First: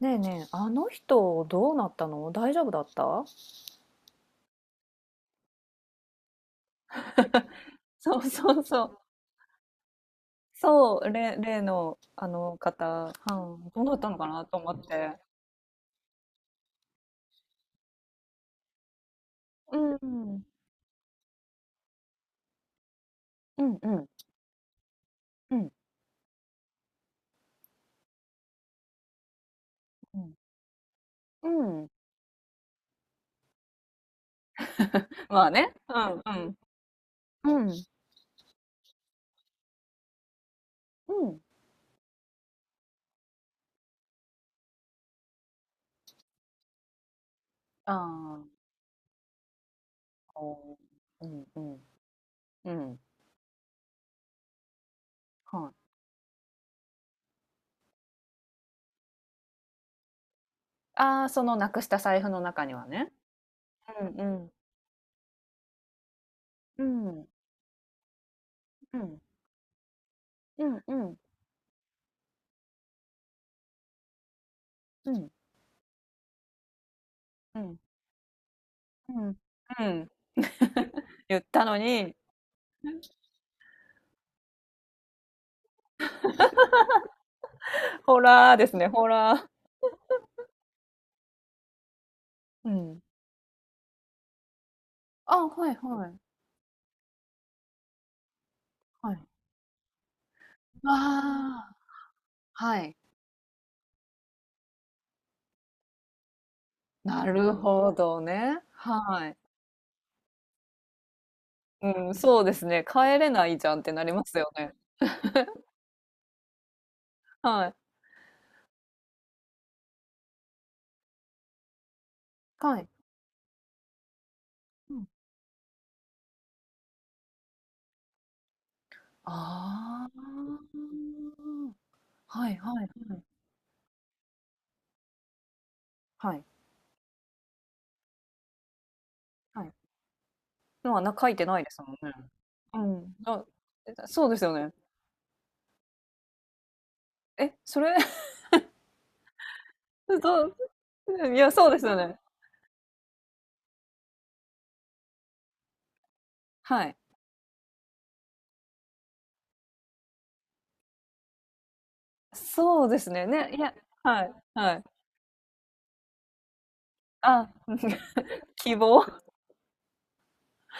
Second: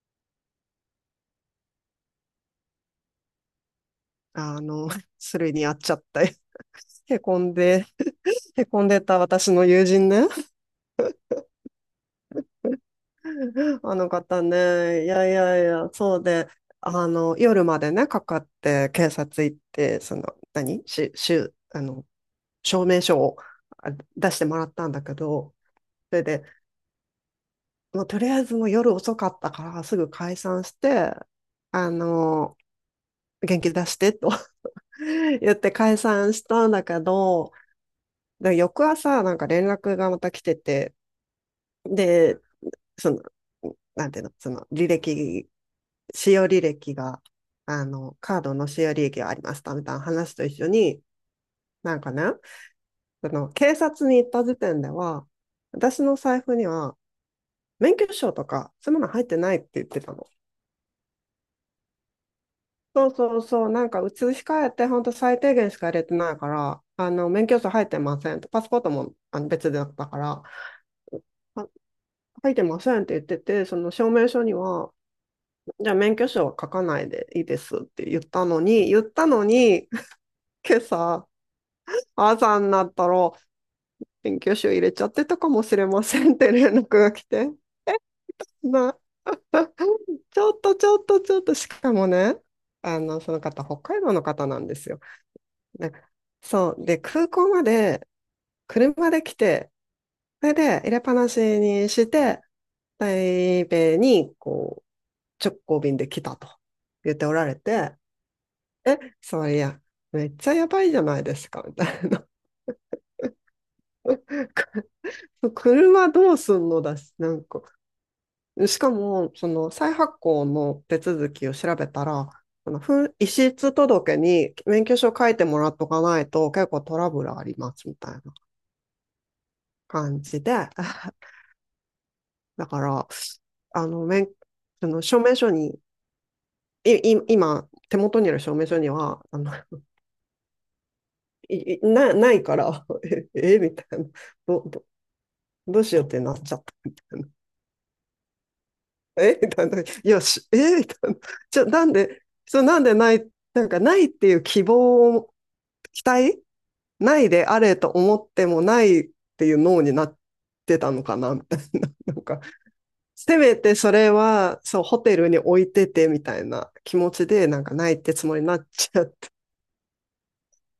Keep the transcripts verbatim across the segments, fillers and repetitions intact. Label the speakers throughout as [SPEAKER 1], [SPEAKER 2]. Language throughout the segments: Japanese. [SPEAKER 1] ねえねえ、あの人どうなったの、大丈夫だった？
[SPEAKER 2] あの、それにやっちゃって、へこんで、
[SPEAKER 1] そうそう
[SPEAKER 2] へこ
[SPEAKER 1] そ
[SPEAKER 2] ん
[SPEAKER 1] う。
[SPEAKER 2] でた私の友人ね、
[SPEAKER 1] そう、例、例のあの方、はい、ど うな
[SPEAKER 2] あ
[SPEAKER 1] っ
[SPEAKER 2] の
[SPEAKER 1] たのか
[SPEAKER 2] 方
[SPEAKER 1] なと思っ
[SPEAKER 2] ね、い
[SPEAKER 1] て。
[SPEAKER 2] やいやいや、そうで、あの、夜までね、かかって警察行っ
[SPEAKER 1] うん、
[SPEAKER 2] て、そ
[SPEAKER 1] う
[SPEAKER 2] の、
[SPEAKER 1] ん。
[SPEAKER 2] 何し、しゅ、あの、証明書を
[SPEAKER 1] うん。う
[SPEAKER 2] あ
[SPEAKER 1] ん。
[SPEAKER 2] 出してもらったんだけど、
[SPEAKER 1] うん。
[SPEAKER 2] それで、もうとりあえずもう夜遅かったからすぐ
[SPEAKER 1] う
[SPEAKER 2] 解散して、
[SPEAKER 1] ん。うん。
[SPEAKER 2] あの、元気出してと
[SPEAKER 1] まあ
[SPEAKER 2] 言って
[SPEAKER 1] ね。う
[SPEAKER 2] 解散し
[SPEAKER 1] ん、
[SPEAKER 2] たんだけど、
[SPEAKER 1] うん。うん。
[SPEAKER 2] だから翌朝、なんか連絡がまた来てて、
[SPEAKER 1] うん。
[SPEAKER 2] で、その、なんていうの、その履歴、使用履歴が、あ
[SPEAKER 1] あ
[SPEAKER 2] の、カード
[SPEAKER 1] あ、
[SPEAKER 2] の使用履歴がありましたみたいな話と一緒
[SPEAKER 1] こ
[SPEAKER 2] に、
[SPEAKER 1] う、うん、うん、
[SPEAKER 2] なんかね、
[SPEAKER 1] うん。
[SPEAKER 2] その警察に行った時点では、
[SPEAKER 1] はい。
[SPEAKER 2] 私の財布には免許証とか、そういうもの入ってないって言ってたの。
[SPEAKER 1] ああ、そのなくした財布の中には
[SPEAKER 2] そ
[SPEAKER 1] ね。
[SPEAKER 2] うそうそう、なんか
[SPEAKER 1] う
[SPEAKER 2] 移
[SPEAKER 1] ん、う
[SPEAKER 2] し
[SPEAKER 1] ん。
[SPEAKER 2] 替えて、本当最低限しか入れてないか
[SPEAKER 1] う
[SPEAKER 2] ら、あ
[SPEAKER 1] ん、
[SPEAKER 2] の、免許証入ってませんと、パスポート
[SPEAKER 1] う
[SPEAKER 2] も
[SPEAKER 1] ん。
[SPEAKER 2] あの別だったから、あ
[SPEAKER 1] うん、うん。
[SPEAKER 2] 書いてませんって言ってて、その証明書には、
[SPEAKER 1] うん。
[SPEAKER 2] じゃあ免許証は書かないでいいで
[SPEAKER 1] う
[SPEAKER 2] す
[SPEAKER 1] ん。
[SPEAKER 2] って言ったのに、言ったの
[SPEAKER 1] う
[SPEAKER 2] に、
[SPEAKER 1] ん。
[SPEAKER 2] 今朝、
[SPEAKER 1] 言ったのに。
[SPEAKER 2] 朝になったら、免許証入れちゃってたかもしれませんって連絡が来て、
[SPEAKER 1] ホラーですね、
[SPEAKER 2] な、
[SPEAKER 1] ホラ
[SPEAKER 2] ちょっとちょっとちょっと、しかもね、
[SPEAKER 1] ー。う
[SPEAKER 2] あ
[SPEAKER 1] ん。
[SPEAKER 2] の、その方、北海道の方なんですよ。
[SPEAKER 1] あ、はい
[SPEAKER 2] で
[SPEAKER 1] はい。
[SPEAKER 2] そう、で、空港まで車
[SPEAKER 1] は
[SPEAKER 2] で
[SPEAKER 1] い。
[SPEAKER 2] 来て、それで入れっぱなし
[SPEAKER 1] ああ、
[SPEAKER 2] にして、
[SPEAKER 1] はい。
[SPEAKER 2] 台北にこ直行便で来たと言っ
[SPEAKER 1] な
[SPEAKER 2] ておら
[SPEAKER 1] る
[SPEAKER 2] れ
[SPEAKER 1] ほ
[SPEAKER 2] て、
[SPEAKER 1] どね。
[SPEAKER 2] え、
[SPEAKER 1] はい。
[SPEAKER 2] そりゃ、めっちゃやばいじゃないですか、みたい
[SPEAKER 1] うん、
[SPEAKER 2] な
[SPEAKER 1] そうですね。帰れないじゃんってなりますよね。
[SPEAKER 2] 車どうすんのだし、なんか、
[SPEAKER 1] はい。
[SPEAKER 2] しかも、その再発行の手続きを調べたら、あ
[SPEAKER 1] は
[SPEAKER 2] の
[SPEAKER 1] い。
[SPEAKER 2] 遺失届に免
[SPEAKER 1] う
[SPEAKER 2] 許
[SPEAKER 1] ん。
[SPEAKER 2] 証書いてもらっとかないと結構トラブルありますみたいな
[SPEAKER 1] あ
[SPEAKER 2] 感じで
[SPEAKER 1] あ。はい
[SPEAKER 2] だ
[SPEAKER 1] は
[SPEAKER 2] か
[SPEAKER 1] い
[SPEAKER 2] ら、
[SPEAKER 1] はい。
[SPEAKER 2] あの、免、その証明書に、
[SPEAKER 1] はい。
[SPEAKER 2] い、い今、手元にある証明書には、あの、
[SPEAKER 1] はい。のはな、書いてないで
[SPEAKER 2] い
[SPEAKER 1] すもん
[SPEAKER 2] な、ないから、
[SPEAKER 1] ね。うん。あ、
[SPEAKER 2] え、えみた
[SPEAKER 1] え、
[SPEAKER 2] いな。
[SPEAKER 1] そうですよ
[SPEAKER 2] ど、
[SPEAKER 1] ね。
[SPEAKER 2] ど、どうしようってなっちゃったみたいな。
[SPEAKER 1] え、それ、
[SPEAKER 2] えみたいな。い やし、
[SPEAKER 1] どう、
[SPEAKER 2] えみたいな。
[SPEAKER 1] いや、
[SPEAKER 2] じゃ、
[SPEAKER 1] そうで
[SPEAKER 2] な
[SPEAKER 1] す
[SPEAKER 2] ん
[SPEAKER 1] よね。
[SPEAKER 2] で、そう、なんでない、なんかないっていう希望を、期待
[SPEAKER 1] はい。
[SPEAKER 2] ないであれと思ってもないっていう脳になってたのかなみたいな。なんか、
[SPEAKER 1] そうですね。
[SPEAKER 2] せ
[SPEAKER 1] ね、
[SPEAKER 2] め
[SPEAKER 1] いや、
[SPEAKER 2] てそれ
[SPEAKER 1] はい、
[SPEAKER 2] は、
[SPEAKER 1] は
[SPEAKER 2] そう、
[SPEAKER 1] い。
[SPEAKER 2] ホテルに置いててみたいな気持ちで、
[SPEAKER 1] あ、
[SPEAKER 2] なんかないってつもりに なっ
[SPEAKER 1] 希
[SPEAKER 2] ちゃ
[SPEAKER 1] 望、
[SPEAKER 2] って。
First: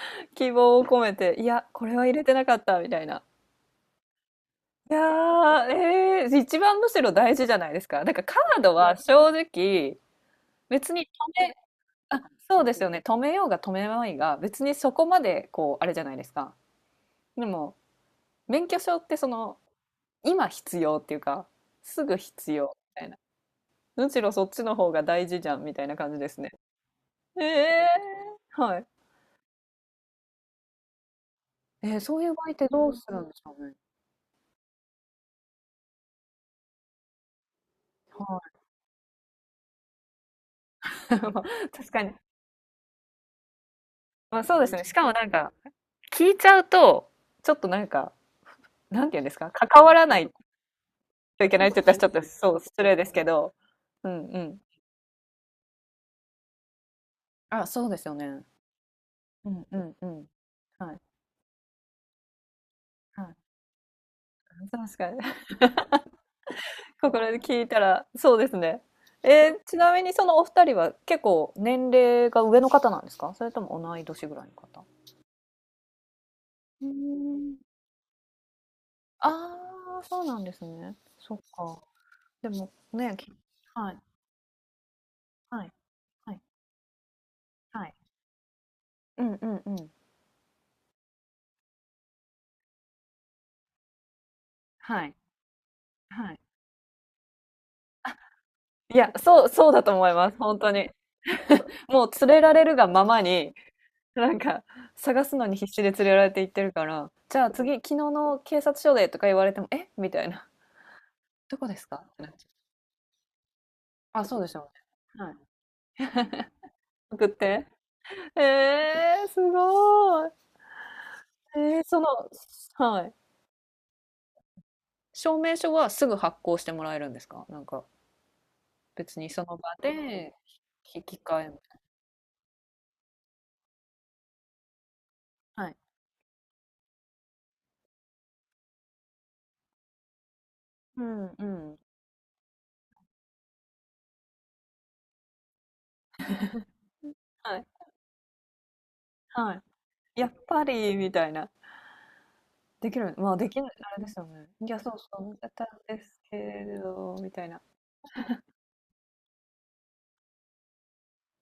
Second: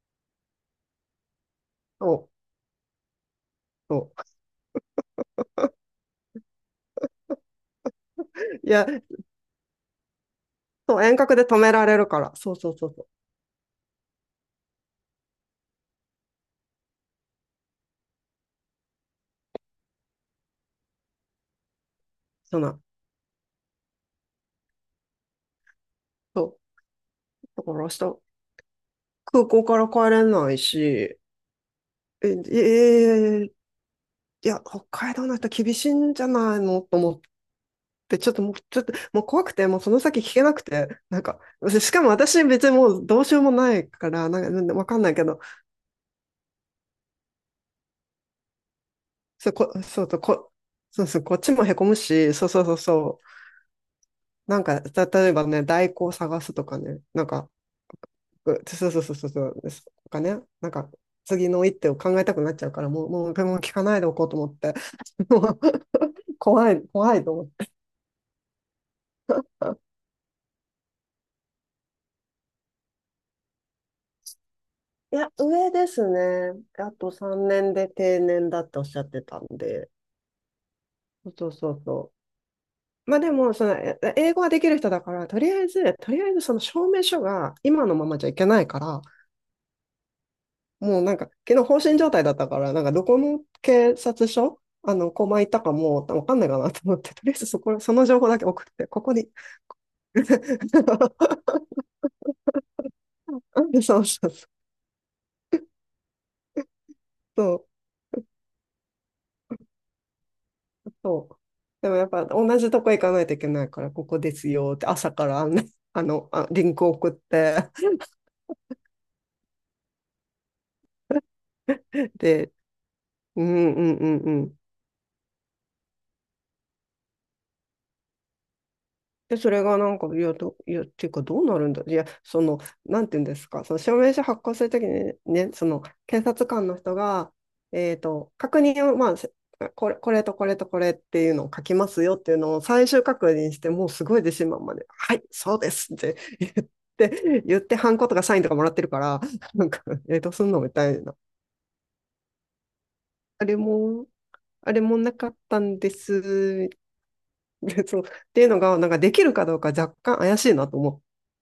[SPEAKER 1] 希望を込めて、いや、これは入
[SPEAKER 2] そ
[SPEAKER 1] れ
[SPEAKER 2] う、
[SPEAKER 1] てなかったみたいな。
[SPEAKER 2] そ
[SPEAKER 1] いやー、えー、一番むしろ大事じゃないですか。なんかカー
[SPEAKER 2] う。い
[SPEAKER 1] ド
[SPEAKER 2] や、
[SPEAKER 1] は正直、別
[SPEAKER 2] そ
[SPEAKER 1] に
[SPEAKER 2] う、
[SPEAKER 1] 止
[SPEAKER 2] 遠隔で
[SPEAKER 1] め、
[SPEAKER 2] 止められるか
[SPEAKER 1] あ、
[SPEAKER 2] ら。そう
[SPEAKER 1] そう
[SPEAKER 2] そ
[SPEAKER 1] で
[SPEAKER 2] う
[SPEAKER 1] す
[SPEAKER 2] そ
[SPEAKER 1] よ
[SPEAKER 2] う
[SPEAKER 1] ね。
[SPEAKER 2] そう。
[SPEAKER 1] 止めようが止めまいが、別にそこまで、こう、あれじゃないですか。でも、免許証ってその、今必要っていうか、すぐ必
[SPEAKER 2] そう
[SPEAKER 1] 要
[SPEAKER 2] な。
[SPEAKER 1] みたいな。むしろそっちの方が大事じゃんみたいな感じです
[SPEAKER 2] そ
[SPEAKER 1] ね。
[SPEAKER 2] う。だから
[SPEAKER 1] え
[SPEAKER 2] 明日
[SPEAKER 1] ー、はい。
[SPEAKER 2] 空港から帰れないし、
[SPEAKER 1] えー、そうい
[SPEAKER 2] え、
[SPEAKER 1] う場合ってどうするんでし
[SPEAKER 2] えー
[SPEAKER 1] ょうね。
[SPEAKER 2] いや、北海道の人厳しいんじゃないのと思って、ちょっともう、
[SPEAKER 1] は
[SPEAKER 2] ちょっと、もう怖くて、もうその先聞けなく
[SPEAKER 1] い。
[SPEAKER 2] て、なん か、
[SPEAKER 1] まあ
[SPEAKER 2] し
[SPEAKER 1] 確
[SPEAKER 2] か
[SPEAKER 1] か
[SPEAKER 2] も
[SPEAKER 1] に。
[SPEAKER 2] 私別にもうどうしようもないから、
[SPEAKER 1] ま
[SPEAKER 2] なん
[SPEAKER 1] あ
[SPEAKER 2] か、
[SPEAKER 1] そう
[SPEAKER 2] な
[SPEAKER 1] で
[SPEAKER 2] んで
[SPEAKER 1] すね。
[SPEAKER 2] わ
[SPEAKER 1] し
[SPEAKER 2] かん
[SPEAKER 1] か
[SPEAKER 2] な
[SPEAKER 1] も
[SPEAKER 2] いけ
[SPEAKER 1] なん
[SPEAKER 2] ど、
[SPEAKER 1] か、聞いちゃうと、ちょっとなんか、なんて言うんです
[SPEAKER 2] そ
[SPEAKER 1] か、
[SPEAKER 2] う、こ、
[SPEAKER 1] 関わ
[SPEAKER 2] そ
[SPEAKER 1] ら
[SPEAKER 2] うと、
[SPEAKER 1] ない
[SPEAKER 2] こ、そうそう、こっ
[SPEAKER 1] とい
[SPEAKER 2] ち
[SPEAKER 1] けな
[SPEAKER 2] も
[SPEAKER 1] いっ
[SPEAKER 2] へ
[SPEAKER 1] て言っ
[SPEAKER 2] こ
[SPEAKER 1] た
[SPEAKER 2] む
[SPEAKER 1] らちょっと、
[SPEAKER 2] し、そう
[SPEAKER 1] そう、
[SPEAKER 2] そうそう
[SPEAKER 1] 失礼です
[SPEAKER 2] そ
[SPEAKER 1] け
[SPEAKER 2] う、
[SPEAKER 1] ど、うん、う
[SPEAKER 2] な
[SPEAKER 1] ん。
[SPEAKER 2] んか、例えばね、代行を探すとかね、なんか、
[SPEAKER 1] あ、そうですよね。
[SPEAKER 2] うそうそうそうそうそ
[SPEAKER 1] う
[SPEAKER 2] う、
[SPEAKER 1] ん、
[SPEAKER 2] で
[SPEAKER 1] う
[SPEAKER 2] す
[SPEAKER 1] ん、う
[SPEAKER 2] とか
[SPEAKER 1] ん。
[SPEAKER 2] ね、なんか、
[SPEAKER 1] はい。
[SPEAKER 2] 次の一手を考えたくなっちゃうから、もう、
[SPEAKER 1] は
[SPEAKER 2] も
[SPEAKER 1] い。
[SPEAKER 2] う、もう聞かないでおこうと思って、
[SPEAKER 1] 確か
[SPEAKER 2] も
[SPEAKER 1] に。
[SPEAKER 2] う怖い、
[SPEAKER 1] こ
[SPEAKER 2] 怖
[SPEAKER 1] こ
[SPEAKER 2] いと
[SPEAKER 1] で
[SPEAKER 2] 思っ
[SPEAKER 1] 聞い
[SPEAKER 2] て。
[SPEAKER 1] たら、そうですね。えー、ちなみにそのお二人は結構年齢が上の方なんですか、それとも同い年ぐらいの方？
[SPEAKER 2] いや、上ですね。
[SPEAKER 1] うー
[SPEAKER 2] あと3
[SPEAKER 1] ん。
[SPEAKER 2] 年で定年だっておっしゃってたんで。
[SPEAKER 1] ああ、そうなんですね。
[SPEAKER 2] そう
[SPEAKER 1] そっ
[SPEAKER 2] そうそ
[SPEAKER 1] か。
[SPEAKER 2] うそ
[SPEAKER 1] でも
[SPEAKER 2] う。
[SPEAKER 1] ね、
[SPEAKER 2] まあで
[SPEAKER 1] き、
[SPEAKER 2] も、その、
[SPEAKER 1] はい、
[SPEAKER 2] え英語ができる人だから、とりあ
[SPEAKER 1] は
[SPEAKER 2] え
[SPEAKER 1] い、
[SPEAKER 2] ず、とりあ
[SPEAKER 1] は
[SPEAKER 2] え
[SPEAKER 1] い、
[SPEAKER 2] ずその証明書が
[SPEAKER 1] は
[SPEAKER 2] 今
[SPEAKER 1] い。
[SPEAKER 2] のままじゃいけないから、
[SPEAKER 1] うん、うん、うん。
[SPEAKER 2] もうなんか、昨日放心状態だったから、なんかどこの警察署、あ
[SPEAKER 1] は
[SPEAKER 2] の、
[SPEAKER 1] い、
[SPEAKER 2] コマ行ったかもうわ
[SPEAKER 1] は
[SPEAKER 2] か
[SPEAKER 1] い。
[SPEAKER 2] んないかなと思って、とりあえずそこ、その情報だけ送って、
[SPEAKER 1] い
[SPEAKER 2] こ
[SPEAKER 1] や、
[SPEAKER 2] こに。
[SPEAKER 1] そう、そうだと思います。本当に。もう連れられるがままに、
[SPEAKER 2] そうそ
[SPEAKER 1] な
[SPEAKER 2] う
[SPEAKER 1] んか探すのに必死で連れられていってるから、じゃあ
[SPEAKER 2] そ
[SPEAKER 1] 次、
[SPEAKER 2] う。
[SPEAKER 1] 昨日の警察署でとか言われても、えみたいな。
[SPEAKER 2] そう。
[SPEAKER 1] どこです
[SPEAKER 2] で
[SPEAKER 1] か
[SPEAKER 2] もやっ
[SPEAKER 1] って
[SPEAKER 2] ぱ
[SPEAKER 1] なっちゃ
[SPEAKER 2] 同じとこ行かないといけないから、こ
[SPEAKER 1] う。
[SPEAKER 2] こ
[SPEAKER 1] あ、
[SPEAKER 2] で
[SPEAKER 1] そうで
[SPEAKER 2] す
[SPEAKER 1] しょ
[SPEAKER 2] よって朝
[SPEAKER 1] うね。
[SPEAKER 2] か
[SPEAKER 1] はい。
[SPEAKER 2] らあの、あの、あリンク送っ
[SPEAKER 1] 送って。
[SPEAKER 2] て、
[SPEAKER 1] えー、すごい。えー、その、
[SPEAKER 2] で、
[SPEAKER 1] はい。
[SPEAKER 2] うんうんうんうん。
[SPEAKER 1] 証明書はすぐ発行してもらえるんですか、なんか、別に
[SPEAKER 2] で、
[SPEAKER 1] そ
[SPEAKER 2] そ
[SPEAKER 1] の
[SPEAKER 2] れ
[SPEAKER 1] 場
[SPEAKER 2] がなんか、い
[SPEAKER 1] で
[SPEAKER 2] や、ど、いや、っ
[SPEAKER 1] 引
[SPEAKER 2] ていう
[SPEAKER 1] き
[SPEAKER 2] か、
[SPEAKER 1] 換
[SPEAKER 2] どう
[SPEAKER 1] え
[SPEAKER 2] な
[SPEAKER 1] み
[SPEAKER 2] るん
[SPEAKER 1] たい
[SPEAKER 2] だ、いや、その、なんていうんですか、その証明書発行するときにね、
[SPEAKER 1] な。
[SPEAKER 2] そ
[SPEAKER 1] はい。
[SPEAKER 2] の、検察官の人が、えっと、確認を、まあ、せこれ、これとこれとこれっ
[SPEAKER 1] う
[SPEAKER 2] て
[SPEAKER 1] ん、
[SPEAKER 2] いう
[SPEAKER 1] う
[SPEAKER 2] のを書き
[SPEAKER 1] ん。
[SPEAKER 2] ますよっていうのを最終確認して、もうすごい自信満々で、はい、そうですって言って、
[SPEAKER 1] は
[SPEAKER 2] 言っ
[SPEAKER 1] い。
[SPEAKER 2] て、ハンコとかサインとかもらってるから、
[SPEAKER 1] は
[SPEAKER 2] なんか、えっ
[SPEAKER 1] い。や
[SPEAKER 2] どう
[SPEAKER 1] っ
[SPEAKER 2] すんの
[SPEAKER 1] ぱ
[SPEAKER 2] みた
[SPEAKER 1] り、
[SPEAKER 2] い
[SPEAKER 1] み
[SPEAKER 2] な。
[SPEAKER 1] たいな。できる、まあ、
[SPEAKER 2] あ
[SPEAKER 1] で
[SPEAKER 2] れ
[SPEAKER 1] きるあれ
[SPEAKER 2] も、
[SPEAKER 1] ですよね。い
[SPEAKER 2] あ
[SPEAKER 1] や、
[SPEAKER 2] れ
[SPEAKER 1] そう
[SPEAKER 2] も
[SPEAKER 1] そ
[SPEAKER 2] なか
[SPEAKER 1] う、
[SPEAKER 2] っ
[SPEAKER 1] 見
[SPEAKER 2] た
[SPEAKER 1] たん
[SPEAKER 2] んで
[SPEAKER 1] ですけ
[SPEAKER 2] す、
[SPEAKER 1] れど、みたいな。
[SPEAKER 2] そう。っていうのが、なんかできるかどうか若干怪しいなと思っ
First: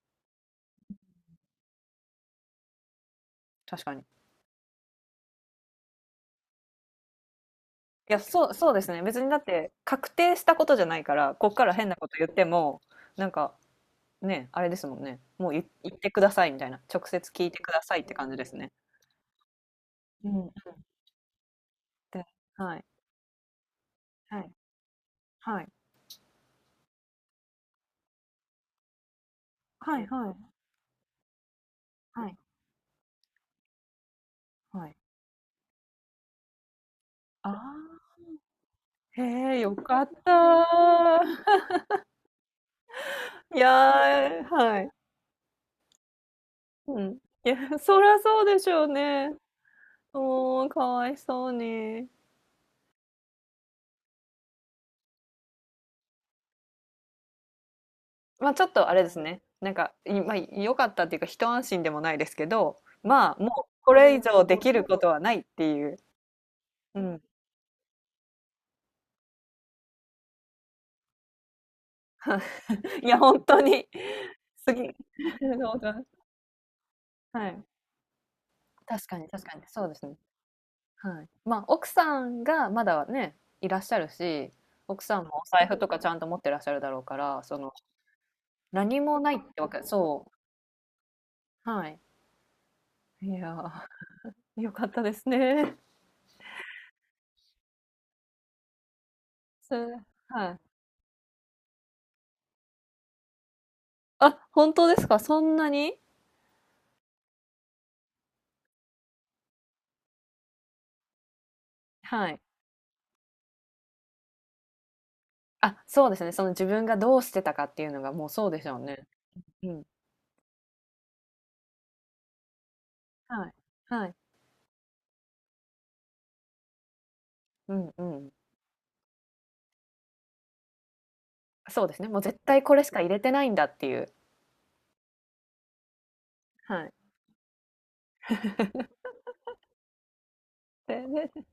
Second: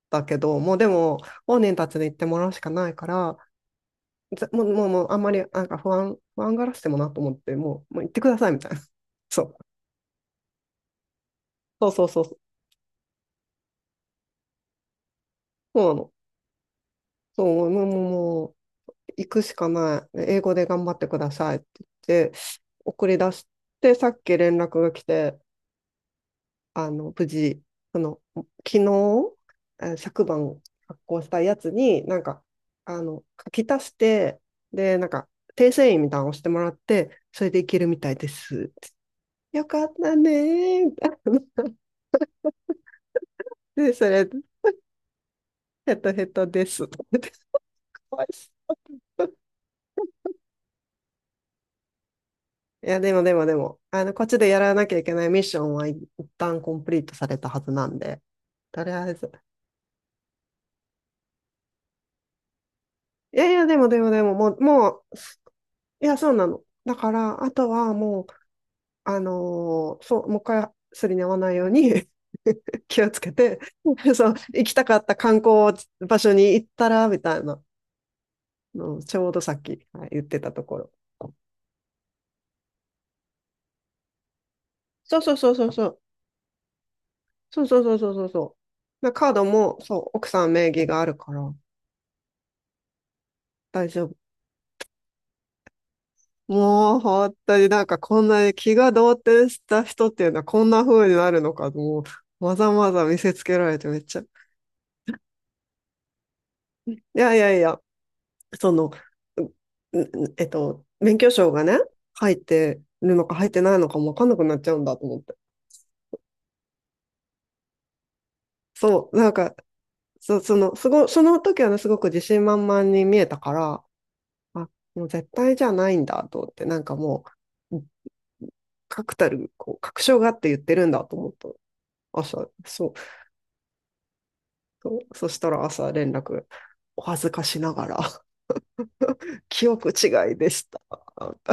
[SPEAKER 2] たけど、もうでも、本人たちに言ってもらうしかないから、
[SPEAKER 1] 確かに。
[SPEAKER 2] ぜもう、もう、もうあんまり、なんか不安、不安がらしてもなと思って、もう、もう行
[SPEAKER 1] い
[SPEAKER 2] っ
[SPEAKER 1] や、
[SPEAKER 2] てくだ
[SPEAKER 1] そ
[SPEAKER 2] さい
[SPEAKER 1] う
[SPEAKER 2] みた
[SPEAKER 1] そ
[SPEAKER 2] い
[SPEAKER 1] う
[SPEAKER 2] な。
[SPEAKER 1] で すね。別にだ
[SPEAKER 2] そ
[SPEAKER 1] っ
[SPEAKER 2] う。
[SPEAKER 1] て、確定したことじゃないから、こっから変
[SPEAKER 2] そう
[SPEAKER 1] な
[SPEAKER 2] そ
[SPEAKER 1] こ
[SPEAKER 2] う
[SPEAKER 1] と
[SPEAKER 2] そう
[SPEAKER 1] 言っ
[SPEAKER 2] そう。
[SPEAKER 1] ても、なんか、ね、あれですもんね。もう言
[SPEAKER 2] そ
[SPEAKER 1] 言
[SPEAKER 2] うな
[SPEAKER 1] って
[SPEAKER 2] の。
[SPEAKER 1] くださいみたいな。直接聞いて
[SPEAKER 2] そう、
[SPEAKER 1] くだ
[SPEAKER 2] もう、も
[SPEAKER 1] さいっ
[SPEAKER 2] う、
[SPEAKER 1] て感じで
[SPEAKER 2] も
[SPEAKER 1] す
[SPEAKER 2] う
[SPEAKER 1] ね。
[SPEAKER 2] 行くしかない。
[SPEAKER 1] うん、
[SPEAKER 2] 英
[SPEAKER 1] うん。
[SPEAKER 2] 語で頑張ってくださいって言
[SPEAKER 1] で、
[SPEAKER 2] って、
[SPEAKER 1] はい。
[SPEAKER 2] 送り出して、さっき
[SPEAKER 1] はい。
[SPEAKER 2] 連絡が来て、
[SPEAKER 1] はい。
[SPEAKER 2] あの、無事、その、昨日、えー
[SPEAKER 1] はい、
[SPEAKER 2] 昨
[SPEAKER 1] はい。
[SPEAKER 2] 晩発行したやつに、なん
[SPEAKER 1] はい。
[SPEAKER 2] か、あの、書き足して、
[SPEAKER 1] はい。
[SPEAKER 2] で、なんか、訂正印みたいなのを押してもらって、そ
[SPEAKER 1] あ
[SPEAKER 2] れでいけるみた
[SPEAKER 1] あ、
[SPEAKER 2] いです。
[SPEAKER 1] へえ、
[SPEAKER 2] よ
[SPEAKER 1] よ
[SPEAKER 2] かっ
[SPEAKER 1] かっ
[SPEAKER 2] たねー。みたい
[SPEAKER 1] た。
[SPEAKER 2] な。
[SPEAKER 1] い
[SPEAKER 2] で、それ、
[SPEAKER 1] やー、はい。
[SPEAKER 2] ヘトヘトです。
[SPEAKER 1] うん。いや、そら
[SPEAKER 2] 怖いっ
[SPEAKER 1] そう
[SPEAKER 2] す。
[SPEAKER 1] でしょうね。おー、かわいそうに。
[SPEAKER 2] いや、でもでもでも、あの、こっちでやらなきゃいけないミッションは一旦コンプリートされたはずなんで、
[SPEAKER 1] まあちょっ
[SPEAKER 2] と
[SPEAKER 1] と
[SPEAKER 2] り
[SPEAKER 1] あれ
[SPEAKER 2] あ
[SPEAKER 1] で
[SPEAKER 2] え
[SPEAKER 1] す
[SPEAKER 2] ず。
[SPEAKER 1] ね。なんか、い、まあ良かったっていうか一安心でもないですけど、ま
[SPEAKER 2] い
[SPEAKER 1] あ
[SPEAKER 2] やいや、
[SPEAKER 1] もう
[SPEAKER 2] でも
[SPEAKER 1] こ
[SPEAKER 2] でも
[SPEAKER 1] れ以
[SPEAKER 2] でも、
[SPEAKER 1] 上
[SPEAKER 2] も
[SPEAKER 1] で
[SPEAKER 2] う、
[SPEAKER 1] きる
[SPEAKER 2] も
[SPEAKER 1] こ
[SPEAKER 2] う、
[SPEAKER 1] とはないっていう。
[SPEAKER 2] いや、そうなの。だ
[SPEAKER 1] う
[SPEAKER 2] か
[SPEAKER 1] ん。
[SPEAKER 2] ら、あとはもう、あのーそう、もう一回すりに合わないように 気
[SPEAKER 1] い
[SPEAKER 2] を
[SPEAKER 1] や、
[SPEAKER 2] つけ
[SPEAKER 1] 本当
[SPEAKER 2] て、
[SPEAKER 1] に。
[SPEAKER 2] そう、行
[SPEAKER 1] す
[SPEAKER 2] き
[SPEAKER 1] ぎ。
[SPEAKER 2] た
[SPEAKER 1] う
[SPEAKER 2] かった観光
[SPEAKER 1] だ、
[SPEAKER 2] 場所に行ったら、みたい
[SPEAKER 1] は
[SPEAKER 2] な
[SPEAKER 1] い。
[SPEAKER 2] のを
[SPEAKER 1] 確か
[SPEAKER 2] ち
[SPEAKER 1] に、
[SPEAKER 2] ょうど
[SPEAKER 1] 確
[SPEAKER 2] さ
[SPEAKER 1] か
[SPEAKER 2] っ
[SPEAKER 1] に。そ
[SPEAKER 2] き、
[SPEAKER 1] うです
[SPEAKER 2] はい、
[SPEAKER 1] ね。
[SPEAKER 2] 言ってたところ。
[SPEAKER 1] はい。まあ奥さんがまだね、いらっしゃるし、奥
[SPEAKER 2] そ
[SPEAKER 1] さ
[SPEAKER 2] う
[SPEAKER 1] ん
[SPEAKER 2] そう
[SPEAKER 1] もお
[SPEAKER 2] そうそ
[SPEAKER 1] 財
[SPEAKER 2] う
[SPEAKER 1] 布
[SPEAKER 2] そ
[SPEAKER 1] とか
[SPEAKER 2] う。
[SPEAKER 1] ちゃんと持ってらっしゃるだろうから、そ
[SPEAKER 2] そう
[SPEAKER 1] の、
[SPEAKER 2] そうそうそうそうそ
[SPEAKER 1] 何
[SPEAKER 2] う。な
[SPEAKER 1] も
[SPEAKER 2] カ
[SPEAKER 1] な
[SPEAKER 2] ー
[SPEAKER 1] いっ
[SPEAKER 2] ド
[SPEAKER 1] てわ
[SPEAKER 2] も、
[SPEAKER 1] け、
[SPEAKER 2] そう、奥
[SPEAKER 1] そ
[SPEAKER 2] さん名義があるから
[SPEAKER 1] う。はい。いや
[SPEAKER 2] 大丈夫。
[SPEAKER 1] ー、よかったですね。
[SPEAKER 2] もう、本当になんかこんなに気が動転し
[SPEAKER 1] す、
[SPEAKER 2] た人っていうのは
[SPEAKER 1] はい。
[SPEAKER 2] こんな風になるのか、もう、わざわざ見せつけられてめっちゃ。い
[SPEAKER 1] あ、本当ですか？そんなに？
[SPEAKER 2] やいやいや、その、うえっと、免許証がね、
[SPEAKER 1] は
[SPEAKER 2] 入っ
[SPEAKER 1] い。
[SPEAKER 2] てるのか入ってないのかもわかんなくなっちゃうんだと思って。
[SPEAKER 1] あ、そうですね。その自分がどうしてたかっていうのがもう、そうでしょうね。
[SPEAKER 2] そう、なんか、
[SPEAKER 1] うん。
[SPEAKER 2] そ、その、すご、その時はね、すごく自信満々に見えた
[SPEAKER 1] は
[SPEAKER 2] か
[SPEAKER 1] い。
[SPEAKER 2] ら、
[SPEAKER 1] はい。
[SPEAKER 2] あ、もう絶対じゃないんだと思って、なんかも
[SPEAKER 1] う
[SPEAKER 2] う、
[SPEAKER 1] ん、うん。
[SPEAKER 2] 確たる、こう、確証があって言ってるんだと思った。
[SPEAKER 1] そうですね。もう絶
[SPEAKER 2] 朝、
[SPEAKER 1] 対これ
[SPEAKER 2] そ
[SPEAKER 1] し
[SPEAKER 2] う、
[SPEAKER 1] か入れてないんだっていう。
[SPEAKER 2] そう、そしたら朝連絡、
[SPEAKER 1] はい。
[SPEAKER 2] お恥ずかしながら、記憶違いでした。
[SPEAKER 1] で で、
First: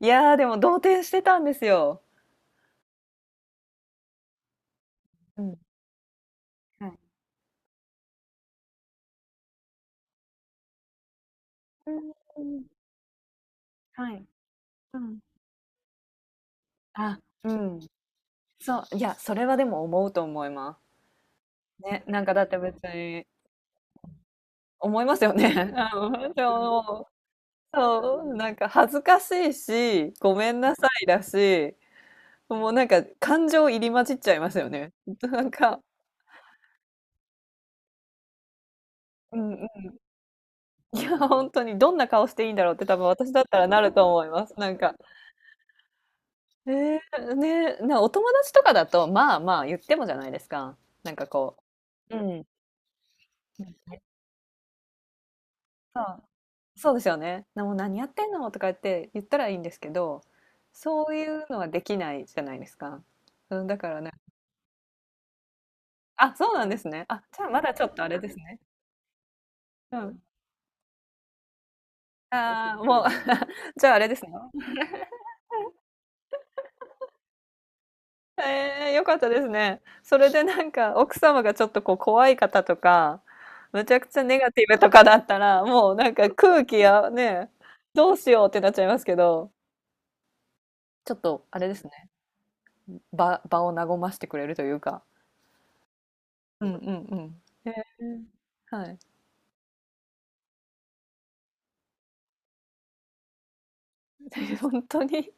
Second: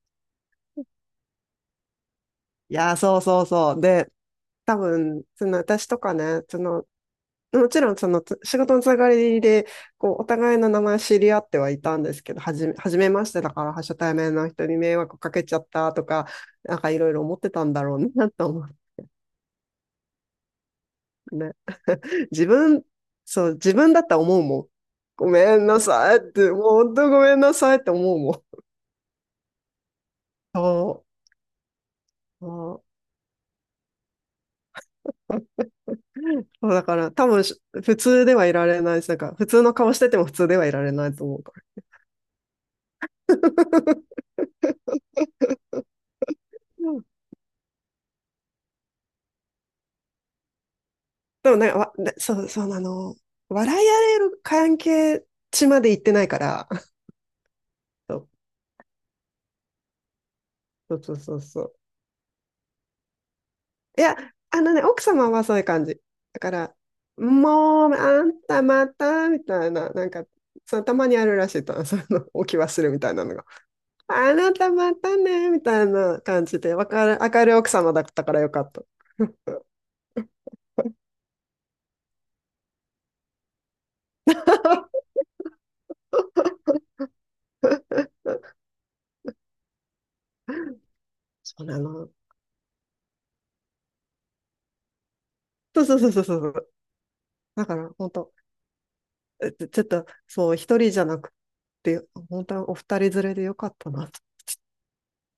[SPEAKER 1] いやー、でも動転してたんですよ。
[SPEAKER 2] いやー、そうそうそう。で、多分、
[SPEAKER 1] う
[SPEAKER 2] その
[SPEAKER 1] ん。
[SPEAKER 2] 私とかね、そのもちろんそのつ仕事のつながりでこうお互いの名前知り合ってはいたんですけど、はじめ、初めましてだから初対面の人に迷惑かけちゃったとか、なんかいろい
[SPEAKER 1] あ、
[SPEAKER 2] ろ思って
[SPEAKER 1] う
[SPEAKER 2] たん
[SPEAKER 1] ん。
[SPEAKER 2] だろうなと思っ
[SPEAKER 1] そう、いや、それはでも思うと思います。
[SPEAKER 2] てね。
[SPEAKER 1] ね、なんかだ
[SPEAKER 2] 自
[SPEAKER 1] って別
[SPEAKER 2] 分、
[SPEAKER 1] に
[SPEAKER 2] そう、自分だったら思うもん。
[SPEAKER 1] 思います
[SPEAKER 2] ご
[SPEAKER 1] よね。
[SPEAKER 2] めんな
[SPEAKER 1] あ
[SPEAKER 2] さいっ
[SPEAKER 1] の、
[SPEAKER 2] て、もう本
[SPEAKER 1] そ
[SPEAKER 2] 当
[SPEAKER 1] う、
[SPEAKER 2] ごめんなさいって思う
[SPEAKER 1] そ
[SPEAKER 2] も
[SPEAKER 1] う、なん
[SPEAKER 2] ん。
[SPEAKER 1] か恥ずかしいし、ごめんなさ
[SPEAKER 2] そ
[SPEAKER 1] いだし、
[SPEAKER 2] う。
[SPEAKER 1] もう
[SPEAKER 2] そ
[SPEAKER 1] なん
[SPEAKER 2] う
[SPEAKER 1] か感情入り混じっちゃいますよね。なんか、
[SPEAKER 2] そうだから多分し普通ではいられないし、なんか
[SPEAKER 1] う
[SPEAKER 2] 普
[SPEAKER 1] ん、
[SPEAKER 2] 通の
[SPEAKER 1] う
[SPEAKER 2] 顔してても普通ではいられ
[SPEAKER 1] ん。い
[SPEAKER 2] ない
[SPEAKER 1] や、
[SPEAKER 2] と思う
[SPEAKER 1] 本
[SPEAKER 2] か
[SPEAKER 1] 当に
[SPEAKER 2] ら。
[SPEAKER 1] どんな顔していいんだろうって多分私だったらなると思 います。なんか、えー、ね、なお友達とかだと、まあまあ言ってもじゃないですか。なんか
[SPEAKER 2] で
[SPEAKER 1] こ
[SPEAKER 2] もね、わ、ね
[SPEAKER 1] う、う
[SPEAKER 2] そ
[SPEAKER 1] ん、
[SPEAKER 2] う、そうなの。笑い合える関係値まで行
[SPEAKER 1] そ
[SPEAKER 2] ってな
[SPEAKER 1] う、
[SPEAKER 2] いから。
[SPEAKER 1] そう ですよね。な、もう何やって
[SPEAKER 2] そ
[SPEAKER 1] んのとか言って言ったらいいんですけど、
[SPEAKER 2] う
[SPEAKER 1] そ
[SPEAKER 2] そうそ
[SPEAKER 1] う
[SPEAKER 2] う
[SPEAKER 1] い
[SPEAKER 2] そう
[SPEAKER 1] うの
[SPEAKER 2] そ
[SPEAKER 1] は
[SPEAKER 2] う。
[SPEAKER 1] できないじゃないですか。うん、だか
[SPEAKER 2] い
[SPEAKER 1] らね、
[SPEAKER 2] や、あのね、奥様はそういう感じ。
[SPEAKER 1] あ、
[SPEAKER 2] だか
[SPEAKER 1] そうなん
[SPEAKER 2] ら、
[SPEAKER 1] ですね。あ、じゃあまだちょ
[SPEAKER 2] も
[SPEAKER 1] っ
[SPEAKER 2] う、
[SPEAKER 1] とあれ
[SPEAKER 2] あ
[SPEAKER 1] です
[SPEAKER 2] ん
[SPEAKER 1] ね。
[SPEAKER 2] たまた、みたいな、
[SPEAKER 1] う
[SPEAKER 2] なん
[SPEAKER 1] ん。
[SPEAKER 2] か、そのたまにあるらしいと、その、おき
[SPEAKER 1] あ
[SPEAKER 2] 忘
[SPEAKER 1] あ、
[SPEAKER 2] れみ
[SPEAKER 1] もう
[SPEAKER 2] たいなのが。
[SPEAKER 1] じゃああれですね。
[SPEAKER 2] あなたまたね、みたいな感じで、わかる、明るい奥様だったからよかった。
[SPEAKER 1] ええ、よかったですね。それでなんか奥様がちょっとこう怖い方とか、むちゃくちゃネガティブとかだったら、もうなんか空気やね、どう しようってなっちゃいますけど、ちょっとあ
[SPEAKER 2] そう
[SPEAKER 1] れで
[SPEAKER 2] な
[SPEAKER 1] すね、
[SPEAKER 2] の。
[SPEAKER 1] 場、場を和ましてくれるというか。
[SPEAKER 2] そうそうそうそうそ
[SPEAKER 1] う
[SPEAKER 2] う。
[SPEAKER 1] ん、うん、うん。
[SPEAKER 2] だ
[SPEAKER 1] え
[SPEAKER 2] から、本当
[SPEAKER 1] ー、はい。
[SPEAKER 2] ちょっと、そう、一人じゃなくて、本当にお二人連れでよかったなと。
[SPEAKER 1] 本当に。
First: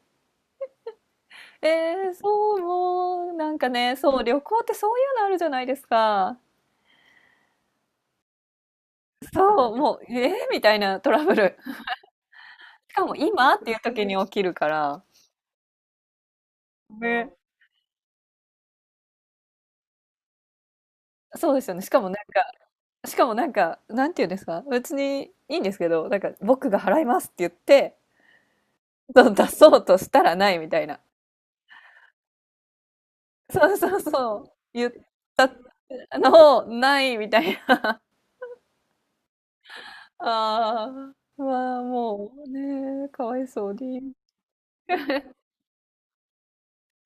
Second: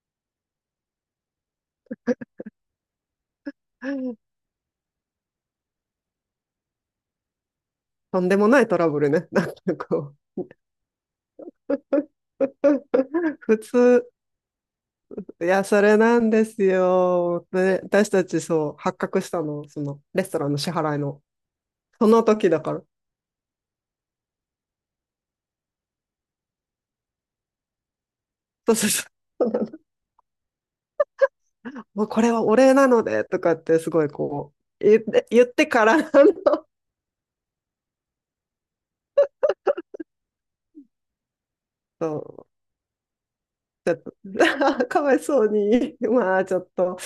[SPEAKER 1] えー、そう、もう、なんかね、そう、旅行ってそういうのあるじゃないですか。
[SPEAKER 2] とんでもないトラブルね。なん
[SPEAKER 1] そう、
[SPEAKER 2] か
[SPEAKER 1] も
[SPEAKER 2] こ
[SPEAKER 1] う、
[SPEAKER 2] う
[SPEAKER 1] えー、みたいなトラブル。しかも今
[SPEAKER 2] 普
[SPEAKER 1] っていう時
[SPEAKER 2] 通、
[SPEAKER 1] に起きるから。
[SPEAKER 2] いや、それなんです
[SPEAKER 1] ね。
[SPEAKER 2] よ。で、私たちそう、発覚したの、その、レストランの支払いの、
[SPEAKER 1] そうですよね。しか
[SPEAKER 2] そ
[SPEAKER 1] もなん
[SPEAKER 2] の時
[SPEAKER 1] か、
[SPEAKER 2] だから。
[SPEAKER 1] しかもなんか、なんて言うんですか、別にいいんですけど、なんか僕が払いますって言って、
[SPEAKER 2] そうそうそう。
[SPEAKER 1] そう出そうとしたらないみたいな。
[SPEAKER 2] もうこれはお礼なので、とかっ
[SPEAKER 1] そう
[SPEAKER 2] てす
[SPEAKER 1] そう
[SPEAKER 2] ごい
[SPEAKER 1] そう。
[SPEAKER 2] こう、
[SPEAKER 1] 言っ
[SPEAKER 2] 言って、言っ
[SPEAKER 1] た
[SPEAKER 2] てからの、
[SPEAKER 1] のをないみたいな。ああ、まあもう
[SPEAKER 2] そ
[SPEAKER 1] ね、かわいそうに。
[SPEAKER 2] う かわいそうに、まあちょっと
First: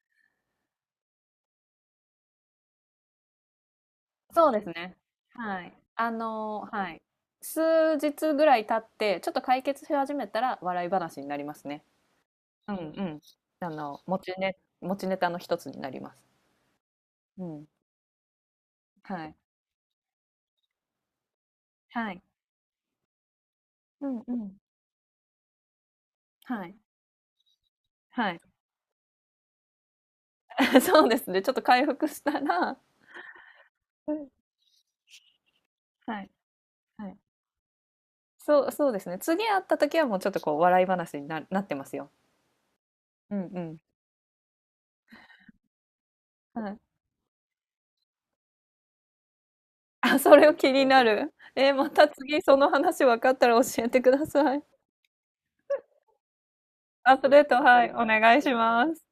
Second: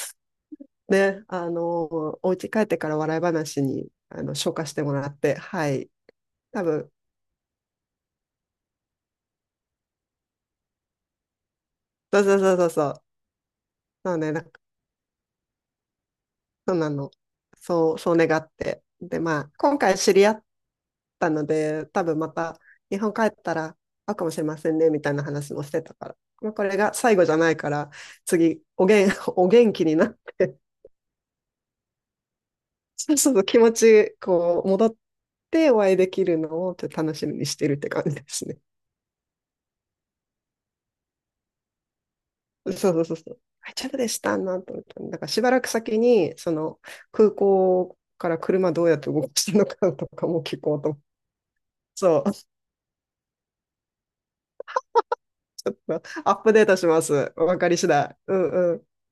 [SPEAKER 2] ね、あの、お家帰ってから笑い話に、あの、
[SPEAKER 1] そう
[SPEAKER 2] 消
[SPEAKER 1] で
[SPEAKER 2] 化
[SPEAKER 1] す
[SPEAKER 2] しても
[SPEAKER 1] ね。
[SPEAKER 2] らって、
[SPEAKER 1] は
[SPEAKER 2] は
[SPEAKER 1] い。
[SPEAKER 2] い。
[SPEAKER 1] あの、
[SPEAKER 2] 多分、
[SPEAKER 1] はい。数日ぐらい経って、ちょっと解決し始めたら笑い話になりますね。
[SPEAKER 2] そうそうそうそう
[SPEAKER 1] うん、う
[SPEAKER 2] そう。
[SPEAKER 1] ん。あの、
[SPEAKER 2] そう
[SPEAKER 1] 持
[SPEAKER 2] ね、
[SPEAKER 1] ち
[SPEAKER 2] なん
[SPEAKER 1] ね、
[SPEAKER 2] か、
[SPEAKER 1] 持ちネタの一つになります。
[SPEAKER 2] そうなの。
[SPEAKER 1] うん。
[SPEAKER 2] そう、そう願って。
[SPEAKER 1] は
[SPEAKER 2] で、
[SPEAKER 1] い。
[SPEAKER 2] まあ、今回知り合ったので、多
[SPEAKER 1] は
[SPEAKER 2] 分
[SPEAKER 1] い。
[SPEAKER 2] また、日本帰ったら
[SPEAKER 1] う
[SPEAKER 2] 会う
[SPEAKER 1] ん、
[SPEAKER 2] かも
[SPEAKER 1] う
[SPEAKER 2] しれ
[SPEAKER 1] ん。
[SPEAKER 2] ませんね、みたいな話もしてたから。まあ、こ
[SPEAKER 1] はい。
[SPEAKER 2] れが最後じゃないから、
[SPEAKER 1] はい。
[SPEAKER 2] 次、おげん、お元気になって、
[SPEAKER 1] そうですね、ちょっと回復したら、
[SPEAKER 2] そうそうそう気持
[SPEAKER 1] う
[SPEAKER 2] ち、
[SPEAKER 1] ん。
[SPEAKER 2] こう、戻ってお会いで
[SPEAKER 1] は
[SPEAKER 2] き
[SPEAKER 1] い、
[SPEAKER 2] るのを、ちょっと
[SPEAKER 1] は
[SPEAKER 2] 楽
[SPEAKER 1] い。
[SPEAKER 2] しみにしてるって感じですね。
[SPEAKER 1] そうそうですね、次会った時はもうちょっとこう笑い話にななってますよ。
[SPEAKER 2] そうそうそうそ
[SPEAKER 1] うん、
[SPEAKER 2] う。
[SPEAKER 1] う
[SPEAKER 2] あ、
[SPEAKER 1] ん。
[SPEAKER 2] ちょっとでしたなと思った。だからしばらく先に、そ
[SPEAKER 1] はい。
[SPEAKER 2] の空港から車どうやって動かしてるのかと
[SPEAKER 1] あ、
[SPEAKER 2] か
[SPEAKER 1] そ
[SPEAKER 2] も
[SPEAKER 1] れを
[SPEAKER 2] 聞
[SPEAKER 1] 気
[SPEAKER 2] こう
[SPEAKER 1] に
[SPEAKER 2] と思っ
[SPEAKER 1] な
[SPEAKER 2] て。
[SPEAKER 1] る。え、また
[SPEAKER 2] そう、
[SPEAKER 1] 次
[SPEAKER 2] ち
[SPEAKER 1] その話分かったら教えてください。
[SPEAKER 2] ょっとアップデートしま
[SPEAKER 1] アップ
[SPEAKER 2] す。
[SPEAKER 1] デー
[SPEAKER 2] わ
[SPEAKER 1] ト、
[SPEAKER 2] かり
[SPEAKER 1] は
[SPEAKER 2] 次
[SPEAKER 1] い、お
[SPEAKER 2] 第。う
[SPEAKER 1] 願いし
[SPEAKER 2] んうん。
[SPEAKER 1] ます。